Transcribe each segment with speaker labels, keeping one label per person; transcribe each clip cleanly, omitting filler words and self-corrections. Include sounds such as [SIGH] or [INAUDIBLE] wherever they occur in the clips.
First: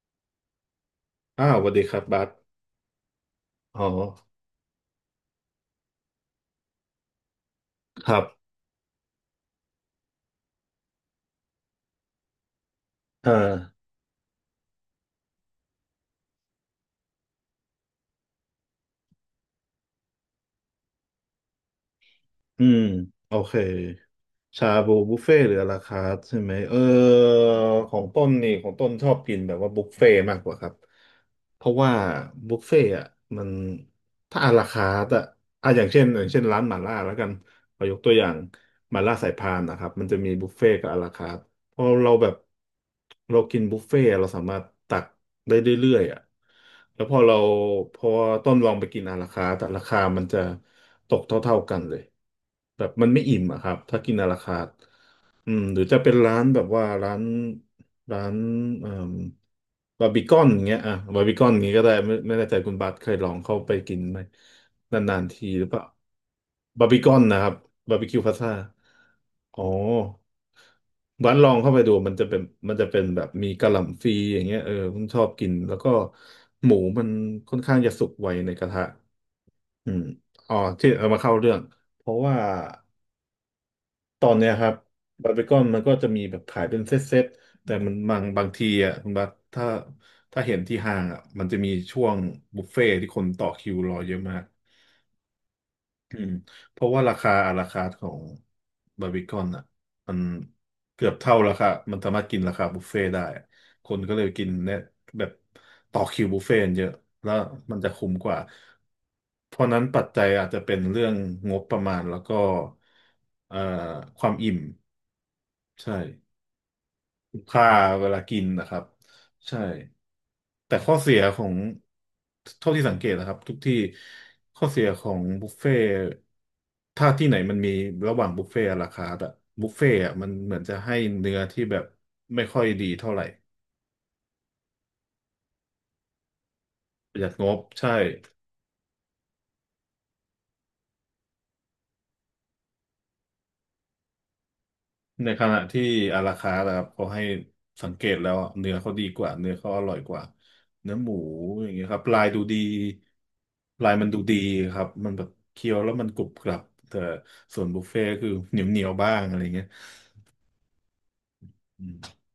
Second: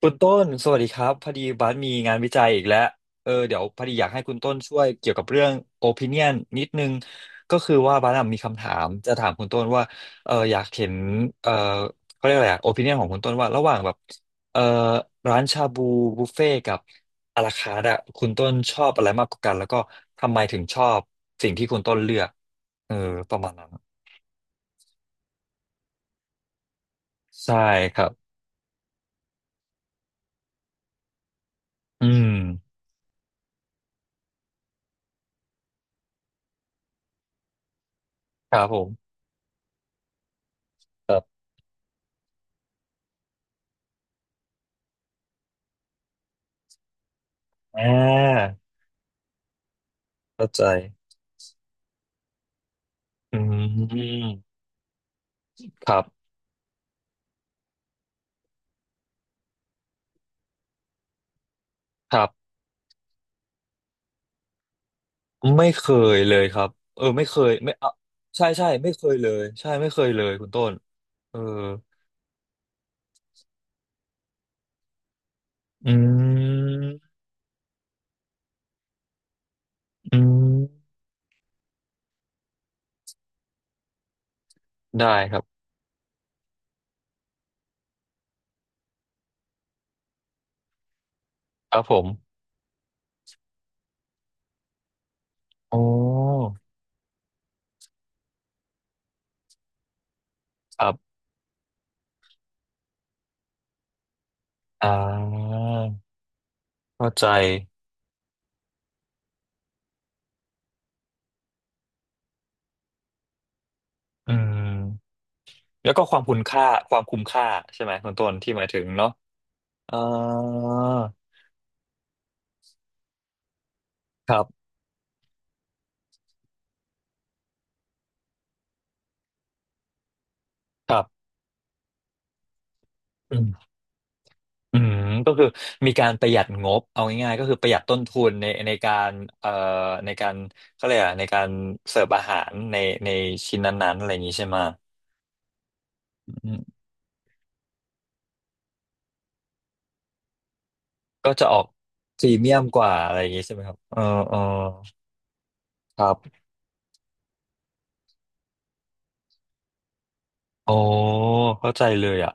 Speaker 1: คุณต้นสวัสดีครับพอดี
Speaker 2: อ้าวส
Speaker 1: บั
Speaker 2: วัส
Speaker 1: ส
Speaker 2: ดี
Speaker 1: มี
Speaker 2: ครับ
Speaker 1: งาน
Speaker 2: บัส
Speaker 1: วิจัยอีกแล้วเออเดี๋ยวพ
Speaker 2: อ๋
Speaker 1: อดีอยากให้
Speaker 2: อ
Speaker 1: คุณต้นช่วยเกี่ยวกับเรื่อง opinion นิดนึงก็คือว่าบั
Speaker 2: ค
Speaker 1: ส
Speaker 2: รับ
Speaker 1: อะมีคำถามจะถามคุณต้นว่าเอออยากเห็นเออเขาเรียกอะไรอะ opinion ของคุณต้
Speaker 2: อ่า
Speaker 1: นว่าระหว่างแบบเออร้านชาบูบุฟเฟ่กับอาราคาร์ทอะคุณต้นชอบอะไรมากกว่ากันแล้วก็ทำไมถึงชอบสิ่งที่คุณต้นเลือก
Speaker 2: อืม
Speaker 1: เออ
Speaker 2: โอ
Speaker 1: ประมา
Speaker 2: เค
Speaker 1: ณนั้น
Speaker 2: ชาบูบุฟเฟ่ต์หรืออลาคาร์ทใช่ไหมเออ
Speaker 1: ใช่
Speaker 2: ขอ
Speaker 1: ค
Speaker 2: ง
Speaker 1: รั
Speaker 2: ต้น
Speaker 1: บ
Speaker 2: นี่ของต้นชอบกินแบบว่าบุฟเฟ่ต์มากกว่าครับเพราะว่า
Speaker 1: อืม
Speaker 2: บุฟเฟ่ต์อ่ะมันถ้าอลาคาร์ทอ่ะอ่ะอย่างเช่นร้านหม่าล่าแล้วกันขอยกตัวอย่าง
Speaker 1: ครับผ
Speaker 2: หม่า
Speaker 1: ม
Speaker 2: ล่าสายพานนะครับมันจะมีบุฟเฟ่ต์กับอลาคาร์ท พอเราแบบเรากินบุฟเฟ่ต์เราสามารถตักได้เรื่อยๆอ่ะแล้วพอเรา
Speaker 1: อ่
Speaker 2: พอต้
Speaker 1: า
Speaker 2: นลองไปกินอาราคาร์ทแต่ราคามันจะ
Speaker 1: เข้าใจ
Speaker 2: ตกเท่าๆกันเลยแบบมันไม่อิ่
Speaker 1: อื
Speaker 2: มอะครับถ้ากินอาราคา
Speaker 1: ม
Speaker 2: ร์ท อืมหรือ
Speaker 1: ค
Speaker 2: จะ
Speaker 1: รับ
Speaker 2: เป็นร้านแบบว่าร้านร้านเอ่อบาร์บีคอนอย่างเงี้ยอ่ะบาร์บีคอนอย่างเงี้ยก็ได้ไม่
Speaker 1: ครั
Speaker 2: ไม่แน่
Speaker 1: บ
Speaker 2: ใจคุณบัสเคยลองเข้าไปกินไหมนานๆทีหรื
Speaker 1: ไม่
Speaker 2: อเปล่า
Speaker 1: เคยเลยครับ
Speaker 2: บาร์บี
Speaker 1: เออ
Speaker 2: คอน
Speaker 1: ไม่เค
Speaker 2: นะครั
Speaker 1: ย
Speaker 2: บ
Speaker 1: ไม่
Speaker 2: บาร์บีคิวพา
Speaker 1: ใช่
Speaker 2: ซ่า
Speaker 1: ใช่ไม่เคยเลย
Speaker 2: อ๋อ
Speaker 1: ใช่ไม่เคยเลยคุณต้น
Speaker 2: ร้า
Speaker 1: เอ
Speaker 2: น
Speaker 1: อ
Speaker 2: ลองเข้าไปดูมันจะเป็นมันจะเป็นแบบมีกะหล่ำฟรีอย่างเงี้ยเออผมชอบกินแล้วก็
Speaker 1: อื
Speaker 2: หมูมัน
Speaker 1: ม
Speaker 2: ค่อนข้างจะสุกไวในกระทะอืม
Speaker 1: อื
Speaker 2: อ๋อที่
Speaker 1: ม
Speaker 2: เอามาเข้าเรื่องเพราะว่า ตอนเนี้ยครับ
Speaker 1: ได้
Speaker 2: บาร์
Speaker 1: ครั
Speaker 2: บี
Speaker 1: บ
Speaker 2: คอนมันก็จะมีแบบขายเป็นเซตเซตแต่มันบางทีอ่ะคุณบัสถ้าถ้าเห็นที่ห้างอ่ะมันจะมี
Speaker 1: ครับผ
Speaker 2: ช่ว
Speaker 1: ม
Speaker 2: งบุฟเฟ่ต์ที่คนต่อคิวรอเยอะมาก
Speaker 1: อ๋อ
Speaker 2: อืมเพราะว่าราคาอาราคาร์ทของบาร์บีคอนอ่ะมัน
Speaker 1: ครั
Speaker 2: เกือ
Speaker 1: บ
Speaker 2: บเท่าราคามันสามารถกินราคาบุฟเฟ่ต์ได้อะคนก็เลยกินเนี่ย
Speaker 1: อ่
Speaker 2: แบบ
Speaker 1: า
Speaker 2: ต่อคิวบุฟเฟ่ต์กันเยอะ
Speaker 1: เข้าใจ
Speaker 2: แล้วมันจะคุ้มกว่าเพราะนั้นปัจจัยอาจจะเป็นเรื่องงบประมาณแล้วก็เอ่อควา
Speaker 1: อื
Speaker 2: มอิ่ม
Speaker 1: มแล้
Speaker 2: ใช่
Speaker 1: วก็ความคุณค่าความคุ้ม
Speaker 2: คุ้ม
Speaker 1: ค่า
Speaker 2: ค่า
Speaker 1: ใช่ไหม
Speaker 2: เว
Speaker 1: คุณ
Speaker 2: ลา
Speaker 1: ต้น
Speaker 2: กิน
Speaker 1: ที่หมา
Speaker 2: นะ
Speaker 1: ย
Speaker 2: ครั
Speaker 1: ถึ
Speaker 2: บ
Speaker 1: งเนาะ
Speaker 2: ใช่
Speaker 1: อ่า
Speaker 2: แต่ข้อเสียของเท่าที่สังเกตนะครับทุกที่
Speaker 1: ครับ
Speaker 2: ข้อเสียของบุฟเฟ่ต์ถ้าที่ไหนมันมีระหว่างบุฟเฟ่ต์ราคาแต่บุฟเฟ่ต์อะมันเหมือนจะ
Speaker 1: ค
Speaker 2: ให้
Speaker 1: รับ
Speaker 2: เนื้อที่แบบไม่ค่อยดีเท่าไหร่
Speaker 1: อืมก็คือมีการประหยัดงบเอา
Speaker 2: ประหยัด
Speaker 1: ง่ายๆ
Speaker 2: ง
Speaker 1: ก็คือ
Speaker 2: บ
Speaker 1: ประหยัด
Speaker 2: ใช่
Speaker 1: ต้นทุนในการเอ่อในการเขาเรียกอะไรในการเสิร์ฟอาหารในชิ้นนั้นๆอะไรอย่างนี้ใช่ไหม
Speaker 2: ในขณะที่อารา
Speaker 1: อื
Speaker 2: คานะค
Speaker 1: ม
Speaker 2: รับเขาให้สังเกตแล้วอะเนื้อเขาดีกว่าเนื้อเขาอร่อยกว่าเนื้อหมู
Speaker 1: ก็จะออ
Speaker 2: อ
Speaker 1: ก
Speaker 2: ย่างเงี้ยครับลา
Speaker 1: พ
Speaker 2: ย
Speaker 1: รี
Speaker 2: ดู
Speaker 1: เมี
Speaker 2: ดี
Speaker 1: ยมกว่าอะไรอย่างนี้ใช่ไหมครับ
Speaker 2: ลาย
Speaker 1: เออ
Speaker 2: มันดูดี
Speaker 1: เออ
Speaker 2: ครับมันแบบเคี้ยวแล้ว
Speaker 1: ค
Speaker 2: มัน
Speaker 1: รั
Speaker 2: กรุบ
Speaker 1: บ
Speaker 2: กรับแต่ส่วนบุฟเฟ่ต์คือเหนียวเหนียวบ้างอะไรเงี้ย
Speaker 1: อ๋อเข้าใจ
Speaker 2: อืม
Speaker 1: เลยอ่ะ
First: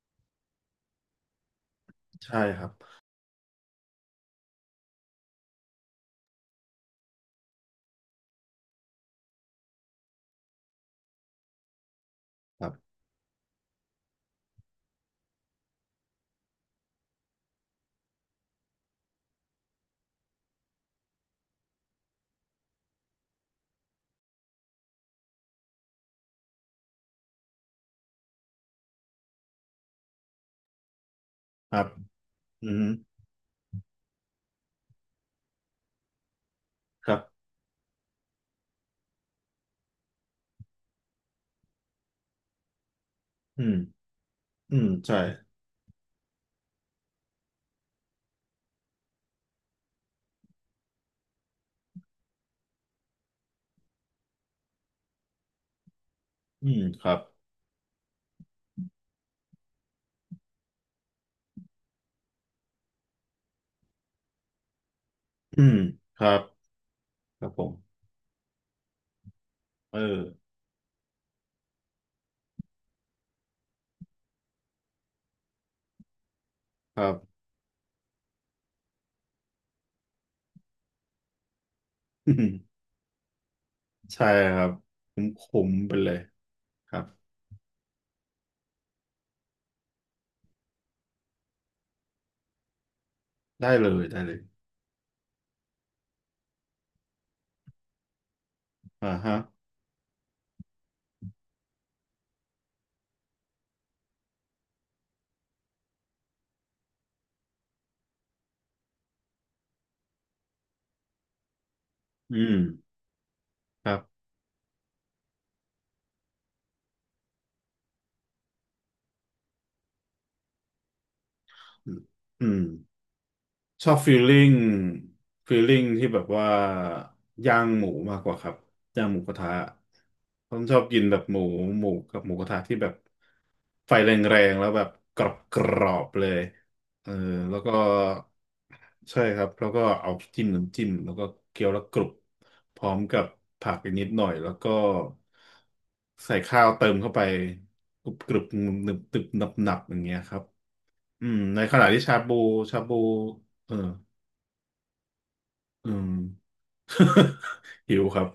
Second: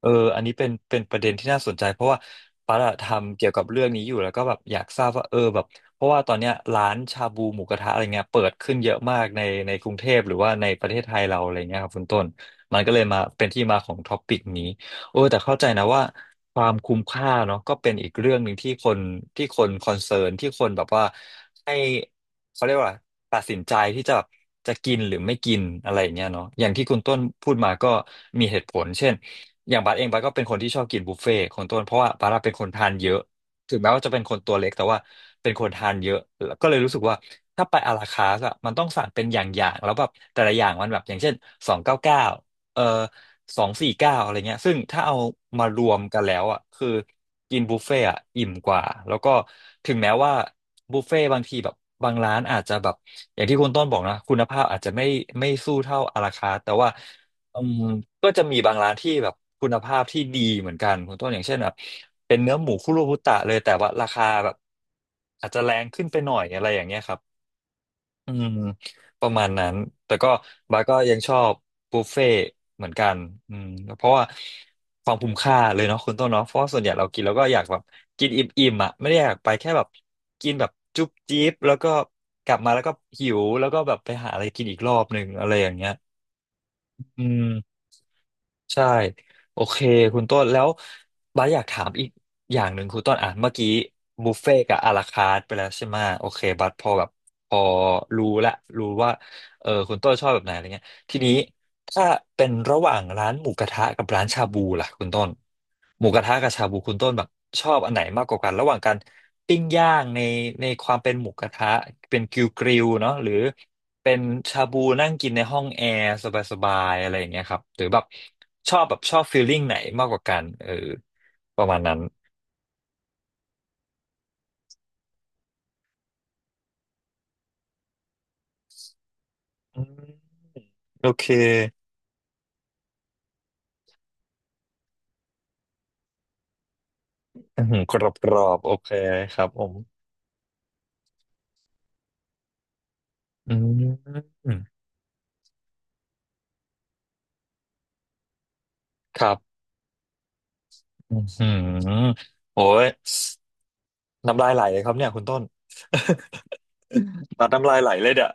Speaker 1: เอออันนี้เป็นประเด็นที่น่าสนใจเพราะว่า
Speaker 2: ใช่ครับ
Speaker 1: ปั๊ดทำเกี่ยวกับเรื่องนี้อยู่แล้วก็แบบอยากทราบว่าเออแบบเพราะว่าตอนเนี้ยร้านชาบูหมูกระทะอะไรเงี้ยเปิดขึ้นเยอะมากในกรุงเทพหรือว่าในประเทศไทยเราอะไรเงี้ยครับคุณต้น
Speaker 2: ครั
Speaker 1: มันก็
Speaker 2: บ
Speaker 1: เลยมาเป็นที่มาของท็อปปิกนี้โอ้แต่เข้าใจนะว่าความคุ้มค่าเนาะก็เป็นอีกเรื่องหนึ่งที่คนคอนเซิร์นที่คนแบบว่าให้ เขาเรียกว่าอะไรตัดสินใจที่จะแบบจะกินหรือไม่กินอะไรอย่างเงี้ยเนาะอย่างที่คุณต้นพูดมาก็มีเหตุผลเช่นอย่างบัสเองบัสก็เป็นคนที่ชอบกินบุฟเฟ่ต์คน
Speaker 2: ค
Speaker 1: ต้
Speaker 2: รั
Speaker 1: น
Speaker 2: บ
Speaker 1: เพราะว่าบัสอะเป็นค
Speaker 2: อื
Speaker 1: น
Speaker 2: ม
Speaker 1: ทานเยอะถึงแม้ว่าจะเป็นคนตัวเล็กแต่ว่าเป็นคนทานเยอะแล้วก็เลยรู้สึก
Speaker 2: ค
Speaker 1: ว่า
Speaker 2: รับ
Speaker 1: ถ้าไปอาราคาสอะมันต้องสั่งเป็นอย่างๆแล้วแบบแต่ละอย่างมันแบบอย่างเช่น299เอ่อส
Speaker 2: อื
Speaker 1: อง
Speaker 2: ม
Speaker 1: สี่เก้าอะไรเงี้ยซึ่
Speaker 2: อื
Speaker 1: ง
Speaker 2: ม
Speaker 1: ถ้าเอา
Speaker 2: ใช่
Speaker 1: มารวมกันแล้วอะคือ กินบุฟเฟ่อะอิ่มกว่าแล้วก็ถึงแม้ว่าบุฟเฟ่บางทีแบบบางร้านอาจจะแบบอย่างที่คุณต้นบอกนะคุณภาพอาจจะไม่ไม่สู้เท่าอาราคาร์ท
Speaker 2: อื
Speaker 1: แต่
Speaker 2: ม
Speaker 1: ว่า
Speaker 2: ครับ
Speaker 1: อืมก็จะมีบางร้านที่แบบคุณภาพที่ดีเหมือนกันคุณต้นอย่างเช่นแบบเป็นเนื้อหมูคุโรบุตะเลยแต่ว่าราคาแบบอาจ
Speaker 2: อื
Speaker 1: จะแร
Speaker 2: ม
Speaker 1: งขึ้นไป
Speaker 2: ครั
Speaker 1: หน่อ
Speaker 2: บ
Speaker 1: ยอะไรอย่างเงี้ยครับ
Speaker 2: ครับผม
Speaker 1: อืมประมาณนั้น
Speaker 2: เออ
Speaker 1: แต่ก็บาร์ก็ยังชอบบุฟเฟ่ต์เหมือนกันอืมเพราะว่าความคุ้มค่าเลยเนาะคุณต้นเนาะเพราะว่าส่วนใหญ่
Speaker 2: ครั
Speaker 1: เรากินแล้
Speaker 2: บ
Speaker 1: วก็อยากแบบกินอิ่มๆอ่ะไม่ได้อยากไปแค่แบบกินแบบจุ๊บจิ๊บแล้วก็
Speaker 2: อื
Speaker 1: ก
Speaker 2: ม
Speaker 1: ลับมาแล้วก็หิวแล้วก็แบบไป
Speaker 2: ใช่
Speaker 1: หาอะไร
Speaker 2: ค
Speaker 1: กิ
Speaker 2: รั
Speaker 1: น
Speaker 2: บ
Speaker 1: อีกรอบ
Speaker 2: ผ
Speaker 1: หนึ่
Speaker 2: ม
Speaker 1: ง
Speaker 2: ข
Speaker 1: อะไรอ
Speaker 2: ม
Speaker 1: ย่าง
Speaker 2: ๆ
Speaker 1: เงี้
Speaker 2: ไป
Speaker 1: ย
Speaker 2: เลยครับ
Speaker 1: อืม ใช่โอเคคุณต้นแล้วบาสอยากถามอีกอย่างหนึ่งคุณต้นอ่ะเมื่อ
Speaker 2: ได้
Speaker 1: กี้
Speaker 2: เลยได้เล
Speaker 1: บุฟ
Speaker 2: ย
Speaker 1: เฟ่ต์กับอาราคาร์ทไปแล้วใช่ไหมโอเคบาสพอแบบพอรู้ละรู้
Speaker 2: อ่า
Speaker 1: ว่า
Speaker 2: ฮะ
Speaker 1: เออคุณต้นชอบแบบไหนอะไรเงี้ยทีนี้ถ้าเป็นระหว่างร้านหมูกระทะกับร้านชาบูล่ะคุณต้นหมูกระทะกับชาบูคุณต้นแบบชอบอันไหนมากกว่ากันระหว่างการปิ้งย่างในความเป็นหมูกระทะเป็น
Speaker 2: อื
Speaker 1: กริล
Speaker 2: ม
Speaker 1: กริลเนาะหรือ
Speaker 2: ครับ
Speaker 1: เป็นชาบูนั่งกินในห้องแอร์สบายๆอะไรอย่างเงี้ยครับหรือแบบชอบฟีลลิ่งไหนมากกว่ากันเออประมาณ
Speaker 2: อื
Speaker 1: นั้น
Speaker 2: มชอบฟีลลิ่งฟีลลิ่งที่แบบว่าย่างหมูมากกว่าครับย่างหมูกระทะ
Speaker 1: อืม
Speaker 2: ผมชอบกิน
Speaker 1: โอ
Speaker 2: แบบ
Speaker 1: เค
Speaker 2: หมูหมูกับหมูกระทะที่แบบไฟแรงๆแล้วแบบกรอบๆเลยเออแล้ว
Speaker 1: อื
Speaker 2: ก็
Speaker 1: มกรอบโอเค
Speaker 2: ใช่
Speaker 1: ค
Speaker 2: ครั
Speaker 1: รั
Speaker 2: บ
Speaker 1: บผ
Speaker 2: แล้ว
Speaker 1: ม
Speaker 2: ก็เอาจิ้มน้ำจิ้มแล้วก็เคี้ยวแล้วกรุบพร้อมกับ
Speaker 1: อ
Speaker 2: ผักอีกนิดห
Speaker 1: ื
Speaker 2: น่อยแล้วก็
Speaker 1: ม
Speaker 2: ใส่ข้าวเติมเข้าไปกรุบกรุบหนึบหนึ
Speaker 1: ค
Speaker 2: บ
Speaker 1: รั
Speaker 2: หนับ
Speaker 1: บ
Speaker 2: หนับอย่างเงี้ยครับ
Speaker 1: อ
Speaker 2: อืม
Speaker 1: ื
Speaker 2: ใน
Speaker 1: ม
Speaker 2: ขณะที่ชาบู
Speaker 1: โอ้
Speaker 2: ชา
Speaker 1: ย
Speaker 2: บูเออ
Speaker 1: น้ำลายไหลเลยครับเนี่ยคุณต้น
Speaker 2: อืม
Speaker 1: [LAUGHS] ตัดน้ำลาย
Speaker 2: [LAUGHS]
Speaker 1: ไหล
Speaker 2: หิว
Speaker 1: เลย
Speaker 2: ครั
Speaker 1: เด้
Speaker 2: บ
Speaker 1: อ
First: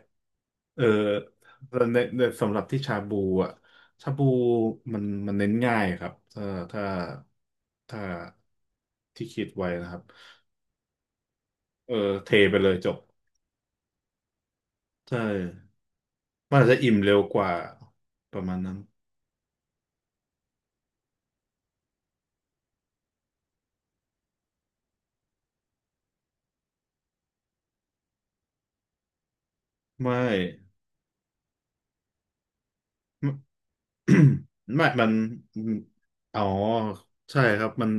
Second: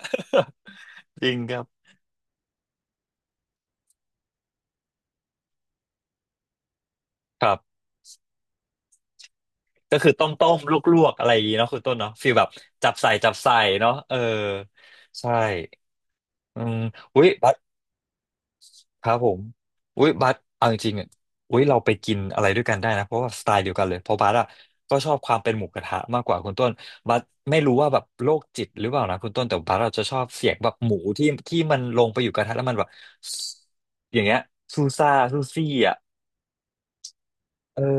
Speaker 1: [LAUGHS]
Speaker 2: เออ
Speaker 1: จริงครับ
Speaker 2: แต่ในในสำหรับที่ชาบูอ่ะชาบูมันเน้นง่ายครับถ้าถ้า
Speaker 1: ครับ
Speaker 2: ถ้าที่คิดไว้นะค
Speaker 1: ก็
Speaker 2: รับ
Speaker 1: คือต้มลวกๆอะไรอย่างงี้เนาะคุณ
Speaker 2: เอ
Speaker 1: ต้
Speaker 2: อ
Speaker 1: นเนาะฟี
Speaker 2: เท
Speaker 1: ลแบบ
Speaker 2: ไปเลยจ
Speaker 1: จับ
Speaker 2: บ
Speaker 1: ใส่จับใส่เนาะเออ
Speaker 2: ใช่
Speaker 1: ใช่
Speaker 2: มัน
Speaker 1: อื
Speaker 2: อาจ
Speaker 1: ม
Speaker 2: จะอิ่มเร็ว
Speaker 1: อุ้ย
Speaker 2: ก
Speaker 1: บั
Speaker 2: ว่า
Speaker 1: ส
Speaker 2: ประมาณนั้น
Speaker 1: ครับผมอุ้ยบัสเอาจริงๆอ่ะอุ้ยเราไปกินอะไรด้วยกันได้นะเพราะว่าสไตล์เดียวกันเลยเพราะบัสอ่ะก็ชอบความเป็นหมูกระทะมากกว่าคุณต้นบัสไม่รู้ว่าแบบโรคจิตหรือเปล่านะคุณต้นแต่บัสเราจะชอ
Speaker 2: ไม่
Speaker 1: บเสียงแบบหมูที่มันลงไปอยู่กระทะแล้วมันแบบอย่างเงี้ย
Speaker 2: [COUGHS]
Speaker 1: ซู
Speaker 2: ไม่มั
Speaker 1: ซ่า
Speaker 2: น
Speaker 1: ซู
Speaker 2: อ
Speaker 1: ซี่
Speaker 2: ม
Speaker 1: อ่ะ
Speaker 2: อ๋อใช่ครับ
Speaker 1: เออ
Speaker 2: มัน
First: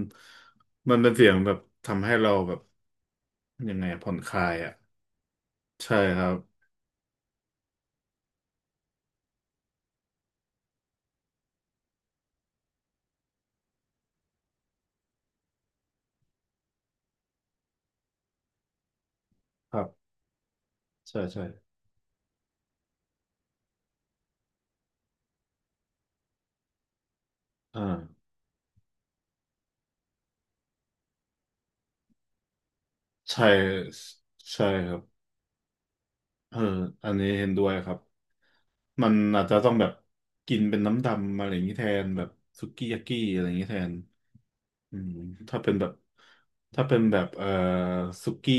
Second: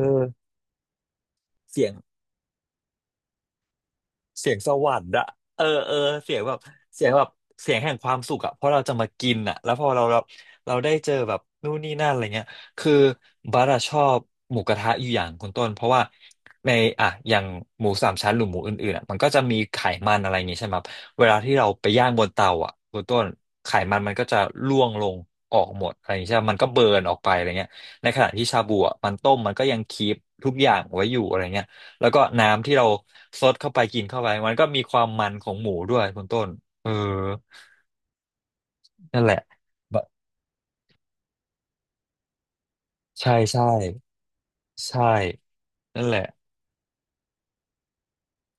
Speaker 2: มันเป็นเสียงแบบ
Speaker 1: เสียง
Speaker 2: ทำให้เราแบบ ยังไงอะผ่อนคลา
Speaker 1: เสี
Speaker 2: ย
Speaker 1: ยงส
Speaker 2: อ่ะ
Speaker 1: วรรค์อะเออเอ
Speaker 2: ใช่
Speaker 1: อ
Speaker 2: ครั
Speaker 1: เสี
Speaker 2: บ
Speaker 1: ยงแบบเสียงแบบเสียงแห่งความสุขอะเพราะเราจะมากินอะแล้วพอเราได้เจอแบบนู่นนี่นั่นอะไรเงี้ยคือบัสอะชอบหมูกระทะอยู่อย่างคุณต้นเพราะว่าในอะอย่างหมูสามชั้นหรือหมูอื่นๆอะมันก็จะมี
Speaker 2: ค
Speaker 1: ไข
Speaker 2: รับ
Speaker 1: มันอะไรอย่างงี้ใช่ไหมครับ
Speaker 2: ใช่
Speaker 1: เวลา
Speaker 2: ใช่
Speaker 1: ที่เราไปย่างบนเตาอะคุณต้นไขมันมันก็จะร่วงลงออกหมดอะไรอย่างงี้ใช่ไหมมันก็เบิร์นออกไปอะไรเงี้ย
Speaker 2: อ่า
Speaker 1: ในขณะที่ชาบูอะมันต้มมันก็ยังคีปทุกอย่างไว้อยู่อะไรเงี้ย แล้วก็น้ำที่เรา
Speaker 2: ใช
Speaker 1: ซดเข้าไป
Speaker 2: ่
Speaker 1: กินเข้าไปมัน
Speaker 2: ใช่
Speaker 1: ก็มี
Speaker 2: ค
Speaker 1: ค
Speaker 2: รับ
Speaker 1: วามมันของหมูด้วยคุณต้น
Speaker 2: เออ
Speaker 1: เออ
Speaker 2: อันนี้เห็นด้วยครับ มัน
Speaker 1: นั่นแหละ
Speaker 2: อาจจะต้องแบบ
Speaker 1: บะ
Speaker 2: กินเป็นน้ำดำอะไรอย่างนี้แทนแบบสุกี้ยากี้
Speaker 1: ใช่
Speaker 2: อะไรอย่าง
Speaker 1: ใช่
Speaker 2: นี้แทนอื
Speaker 1: ใช่
Speaker 2: ม ถ้าเป็นแบบ
Speaker 1: นั่นแหละ
Speaker 2: ถ้าเป็นแบบสุกี้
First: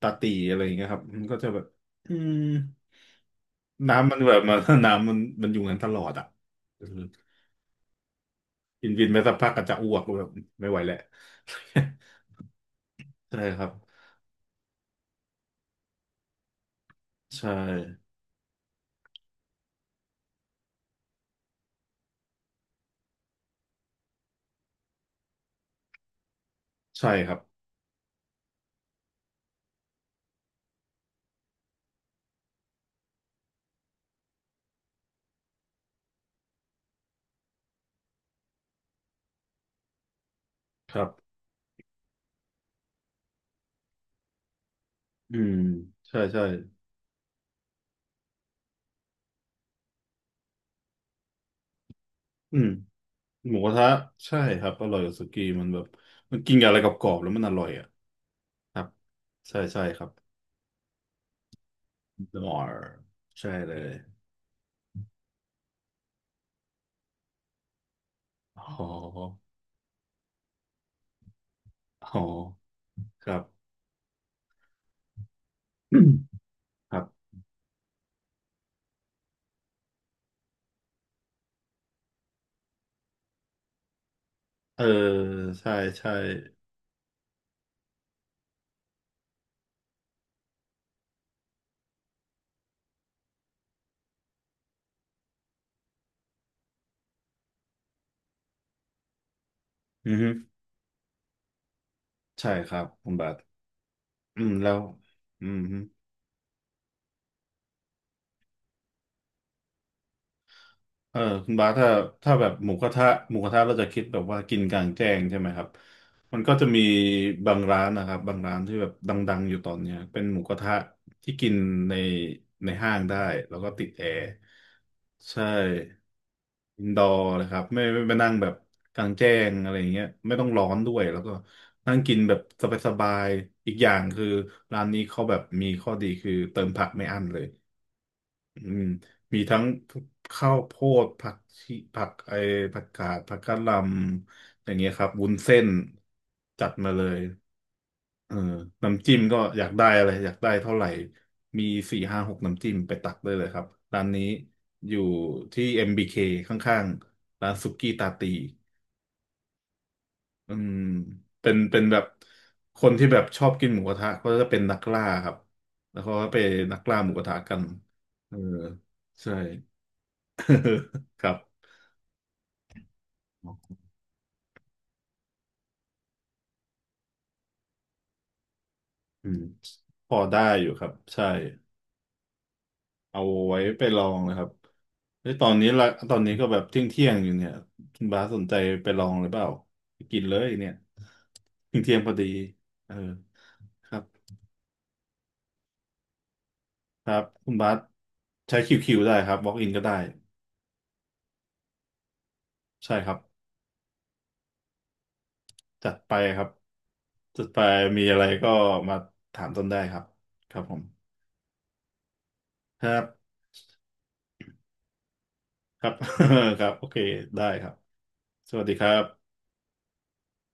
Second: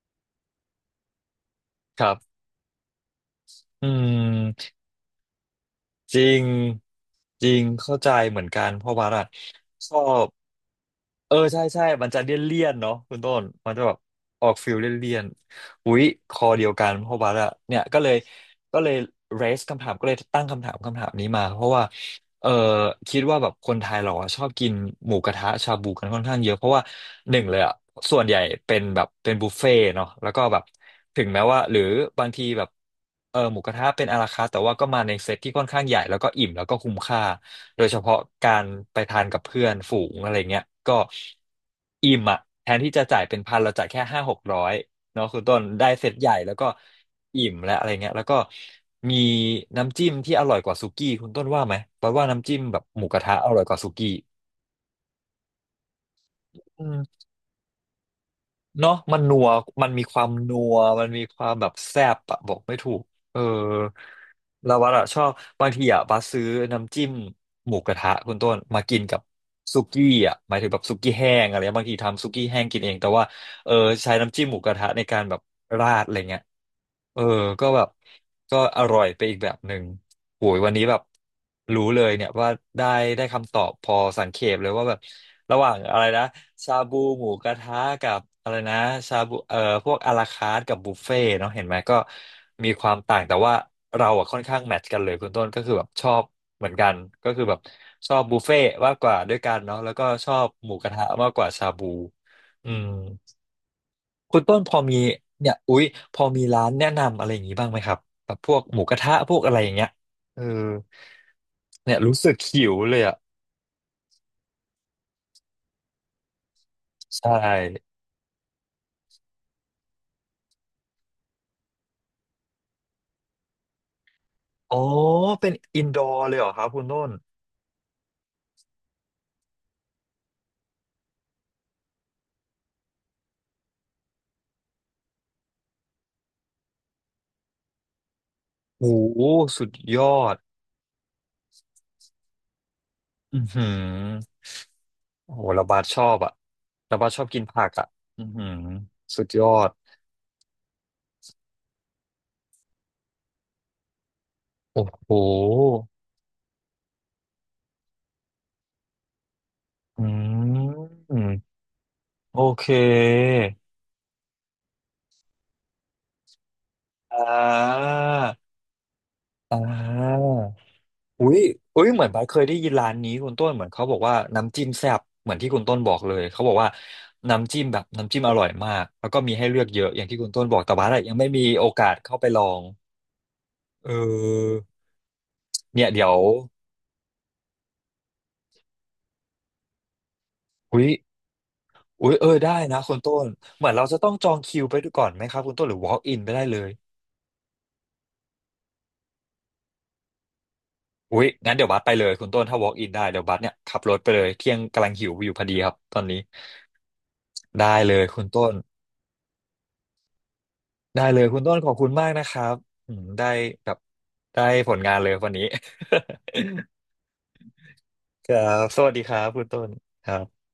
Speaker 2: ตาตีอะไรอย่างเงี้ยครับมันก็จะแบบ
Speaker 1: ค
Speaker 2: อื
Speaker 1: รั
Speaker 2: ม
Speaker 1: บอื
Speaker 2: น้ำมันแบบมัน
Speaker 1: ม
Speaker 2: [LAUGHS] น้ำมันมันอยู่งั้นตลอด
Speaker 1: จ
Speaker 2: อ่ะ
Speaker 1: ริง
Speaker 2: เออ
Speaker 1: จริงเข้าใจเหมือนกันเพ
Speaker 2: กิน
Speaker 1: ราะ
Speaker 2: วิ
Speaker 1: ว่า
Speaker 2: นไป
Speaker 1: อะ
Speaker 2: สักพักก็จะอ้
Speaker 1: ช
Speaker 2: ว
Speaker 1: อ
Speaker 2: กแบ
Speaker 1: บ
Speaker 2: บไม่ไหวแหละ
Speaker 1: เออใช่ใช่มันจะเลี่ยนเลี่ยนเนาะคุ
Speaker 2: [LAUGHS]
Speaker 1: ณต้
Speaker 2: ใช่
Speaker 1: น
Speaker 2: ครับ
Speaker 1: มันจะแบบออกฟิลเลี่ยนเลี่ยนอุ๊ยคอเดียวกันเพราะว่า
Speaker 2: ใช่
Speaker 1: อะเนี่ยก็เลยเรสคำถามก็เลยตั้งคำถามคำถามนี้มาเพราะว่า เออคิดว่าแบบคนไทยเราอะชอบกินหมูกระทะชาบูกันค่อนข้างเยอะเพราะว่า
Speaker 2: ใช่ค
Speaker 1: ห
Speaker 2: รับ
Speaker 1: นึ่งเลยอ่ะส่วนใหญ่เป็นบุฟเฟ่ต์เนาะแล้วก็แบบถึงแม้ว่าหรือบางทีแบบเออหมูกระทะเป็นอาราคาร์ทแต่ว่าก็มาในเซตที่ค่อนข้างใหญ่แล้วก็อิ่มแล้วก็คุ้มค่าโดยเฉพาะการไปทานกับเพื่อนฝูงอะไรเงี้ยก็
Speaker 2: ครับ
Speaker 1: อิ่มอ่ะแทนที่จะจ่ายเป็นพันเราจ่ายแค่ห้าหกร้อย เนาะ
Speaker 2: อื
Speaker 1: คุณ
Speaker 2: ม
Speaker 1: ต้นได้เซต
Speaker 2: ใช่
Speaker 1: ใหญ่
Speaker 2: ใช่
Speaker 1: แล้วก็อิ่มและอะไรเงี้ยแล้วก็มีน้ำจิ้มที่อร่อยกว่าสุกี้คุณต้นว่าไหมเพราะว่าน้ำ
Speaker 2: อื
Speaker 1: จิ้ม
Speaker 2: ม
Speaker 1: แบบหมูกระทะอ
Speaker 2: หมู
Speaker 1: ร่อย
Speaker 2: ก
Speaker 1: ก
Speaker 2: ระ
Speaker 1: ว่า
Speaker 2: ทะ
Speaker 1: สุกี้
Speaker 2: ใช่ครับอร่อยกว่าสุกี้มันแบบมันกินกับอะไร
Speaker 1: อื
Speaker 2: ก
Speaker 1: ม
Speaker 2: รอบๆแล้วมันอร่อยอ่ะครับ
Speaker 1: เนาะมันนัว
Speaker 2: ใช่ใช่
Speaker 1: มัน
Speaker 2: ค
Speaker 1: มี
Speaker 2: รับ
Speaker 1: ความนัวมันมีความแบบแซ่บ
Speaker 2: อ๋
Speaker 1: อะ
Speaker 2: อ
Speaker 1: บอกไม่ถูกเออ
Speaker 2: ใช่เลย
Speaker 1: เราว่าอะชอบบางทีอะบัสซื้อน้ำจิ้มหมูกระทะคุณต้น
Speaker 2: อ๋
Speaker 1: มากินกับ
Speaker 2: อ
Speaker 1: สุกี้อะหมายถึงแบบสุกี้แห้งอะไรเงี้ยบางที
Speaker 2: อ๋อ
Speaker 1: ทำสุกี้แห้งกินเองแต่ว่า
Speaker 2: ครับ
Speaker 1: เออใช้น้ำจิ้มหมูกระทะในการแบบราดอะไร
Speaker 2: [COUGHS]
Speaker 1: เงี้ย
Speaker 2: [CLEARS THROAT] ครับ
Speaker 1: เออก็แบบก็อร่อยไปอีกแบบหนึ่งโหยวันนี้แบบรู้เลยเนี่ยว่าได้ได้คำตอบพอสังเขปเลย
Speaker 2: เออ
Speaker 1: ว่าแบบระห
Speaker 2: ใช่
Speaker 1: ว่างอะไร
Speaker 2: ใช่
Speaker 1: นะชาบูหมูกระทะกับอะไรนะชาบูพวกอาราคาร์ทกับบุฟเฟ่ต์เนาะเห็นไหมก็มีความต่างแต่ว่าเราอะค่อนข้างแมทช์กันเลยคุณต้นก็คือแบบชอบเหมือนกันก็คือแบบชอบบุฟเฟ่ต์มากกว่าด้วยกันเนาะแล้วก็
Speaker 2: อือ
Speaker 1: ช
Speaker 2: ฮึ
Speaker 1: อบหมูกระทะมากกว่าชาบู
Speaker 2: ใช่
Speaker 1: อื
Speaker 2: ครับ
Speaker 1: ม
Speaker 2: คุณบาท
Speaker 1: คุ
Speaker 2: อื
Speaker 1: ณ
Speaker 2: ม
Speaker 1: ต้น
Speaker 2: แล้
Speaker 1: พอ
Speaker 2: ว
Speaker 1: มี
Speaker 2: อื
Speaker 1: เนี่ย
Speaker 2: ม
Speaker 1: อุ๊
Speaker 2: ฮึ
Speaker 1: ยพอมีร้านแนะนำอะไรอย่างนี้บ้างไหมครับแบบพวกหมูกระทะพวกอะไรอย่างเงี้ยเออ
Speaker 2: เออคุณบาสถ้า
Speaker 1: เนี่ยรู้สึ
Speaker 2: ถ้า
Speaker 1: ก
Speaker 2: แบบห
Speaker 1: หิ
Speaker 2: มู
Speaker 1: ว
Speaker 2: กระ
Speaker 1: เลย
Speaker 2: ทะ
Speaker 1: อ่ะ
Speaker 2: หมูกระทะเราจะคิดแบบว่ากินกลางแจ้งใช่ไหมครับมันก็จะมี
Speaker 1: ใช่
Speaker 2: บางร้านนะครับบางร้านที่แบบดังๆอยู่ตอนเนี้ยเป็นหมูกระทะที่กินในในห้างได้แล้วก็ติดแอร์
Speaker 1: อ๋อ
Speaker 2: ใช่
Speaker 1: เป็นอินดอร์เลยเหรอครับคุ
Speaker 2: อิ
Speaker 1: ณ
Speaker 2: นด
Speaker 1: ต้
Speaker 2: อ
Speaker 1: น
Speaker 2: ร์นะครับไม่ไปนั่งแบบกลางแจ้งอะไรอย่างเงี้ยไม่ต้องร้อนด้วยแล้วก็นั่งกินแบบสบายๆอีกอย่างคือร้านนี้เขาแบบมีข้อดีคือเติมผักไม่อั้นเลย อืม
Speaker 1: โอ้โห
Speaker 2: มีทั้ง
Speaker 1: สุดยอด
Speaker 2: ข้าวโพดผักชีผักไอผักกาดผั
Speaker 1: อื
Speaker 2: ก
Speaker 1: อ
Speaker 2: กะ
Speaker 1: หื
Speaker 2: ห
Speaker 1: อ
Speaker 2: ล่ำอย่างเงี้ยครับวุ้
Speaker 1: โอ้
Speaker 2: น
Speaker 1: โห
Speaker 2: เส้
Speaker 1: ระ
Speaker 2: น
Speaker 1: บาดชอบอ่ะ
Speaker 2: จัดมา
Speaker 1: ระ
Speaker 2: เล
Speaker 1: บาด
Speaker 2: ย
Speaker 1: ชอบกินผักอ่ะอือ
Speaker 2: เออ
Speaker 1: หือ
Speaker 2: น้ำจิ้ม
Speaker 1: สุด
Speaker 2: ก็
Speaker 1: ยอ
Speaker 2: อยาก
Speaker 1: ด
Speaker 2: ได้อะไรอยากได้เท่าไหร่มีสี่ห้าหกน้ำจิ้มไปตักได้เลยครับร้านนี้
Speaker 1: โอ้
Speaker 2: อยู่
Speaker 1: โห
Speaker 2: ที่ MBK ข้างๆร้านสุกี้ตาตี
Speaker 1: อ
Speaker 2: อื
Speaker 1: ื
Speaker 2: ม
Speaker 1: ม
Speaker 2: เป็นเป็นแบบ
Speaker 1: โอเค
Speaker 2: คนที่แบบชอบกินหมูกระทะก็จะเป็นนักล่าครับแล้วเขาก็ไปนักล่าหมู
Speaker 1: อ่
Speaker 2: กระทะกัน
Speaker 1: า
Speaker 2: เออใช่
Speaker 1: อ่า
Speaker 2: [LAUGHS] ค
Speaker 1: อุ้
Speaker 2: รับ
Speaker 1: ยอุ้ยเหมือนบาสเคยได้ยินร้านนี้คุณต้นเหมือนเขาบอกว่าน้ำจิ้มแซ่บเหมือนที่คุณต้นบอกเลยเขาบอกว่าน้ำจิ้มแบบน้ำจิ้มอร่อยมากแล้วก็
Speaker 2: อื
Speaker 1: มี
Speaker 2: ม
Speaker 1: ให้เลือกเยอะอย่าง
Speaker 2: พอ
Speaker 1: ที่คุณ
Speaker 2: ได้
Speaker 1: ต้นบอก
Speaker 2: อยู่
Speaker 1: แต่
Speaker 2: ค
Speaker 1: บา
Speaker 2: รั
Speaker 1: ส
Speaker 2: บ
Speaker 1: อะยัง
Speaker 2: ใช่
Speaker 1: ไม่มีโอกาสเข้าไปลอง
Speaker 2: เอาไว้ไป
Speaker 1: เอ
Speaker 2: ลองนะครับ
Speaker 1: อ
Speaker 2: เฮ้ยตอนนี้ละ
Speaker 1: เนี่ยเดี๋ย
Speaker 2: ตอ
Speaker 1: ว
Speaker 2: นนี้ก็แบบเที่ยงเที่ยงอยู่เนี่ยคุณบาสสนใจไปลองหรือเปล่าไปกินเลยเนี่ย
Speaker 1: อุ้ย
Speaker 2: เที่ยงเที่ยง
Speaker 1: อุ้
Speaker 2: พอ
Speaker 1: ย
Speaker 2: ดี
Speaker 1: เออได้นะ
Speaker 2: เอ
Speaker 1: คุ
Speaker 2: อ
Speaker 1: ณต้นเหมือนเรา
Speaker 2: ค
Speaker 1: จะ
Speaker 2: รับ
Speaker 1: ต้องจองคิวไปก่อนไหมครับคุณต้นหรือ walk in ไปได้เลย
Speaker 2: ครับคุณบาสใช้คิวได้ครับ walk in ก็ได้
Speaker 1: อุ้ยงั้นเดี๋ยวบัสไปเลยคุณต้นถ้า walk in
Speaker 2: ใช่
Speaker 1: ได้
Speaker 2: ครับ
Speaker 1: เดี๋ยวบัสเนี่ยขับรถไปเลยเที่ยงกำลังหิวอยู่พอดีครับ
Speaker 2: จั
Speaker 1: ต
Speaker 2: ด
Speaker 1: อน
Speaker 2: ไป
Speaker 1: นี้
Speaker 2: ครับจัดไป
Speaker 1: ได้เล
Speaker 2: มี
Speaker 1: ย
Speaker 2: อะ
Speaker 1: คุ
Speaker 2: ไร
Speaker 1: ณต้
Speaker 2: ก็
Speaker 1: น
Speaker 2: มาถามต้นได้ครับครับผม
Speaker 1: ได้เลยคุณต้นขอบคุณมากนะครับ
Speaker 2: ค
Speaker 1: อื
Speaker 2: รั
Speaker 1: มได้
Speaker 2: บ
Speaker 1: แบบได้ผลงานเลยวันนี้
Speaker 2: ครับ [LAUGHS] ครับโอเคได้ครับ
Speaker 1: [LAUGHS] ครั
Speaker 2: สวั
Speaker 1: บ
Speaker 2: สดี
Speaker 1: ส
Speaker 2: ค
Speaker 1: วั
Speaker 2: รั
Speaker 1: สดีครั
Speaker 2: บ
Speaker 1: บคุณต้นครับ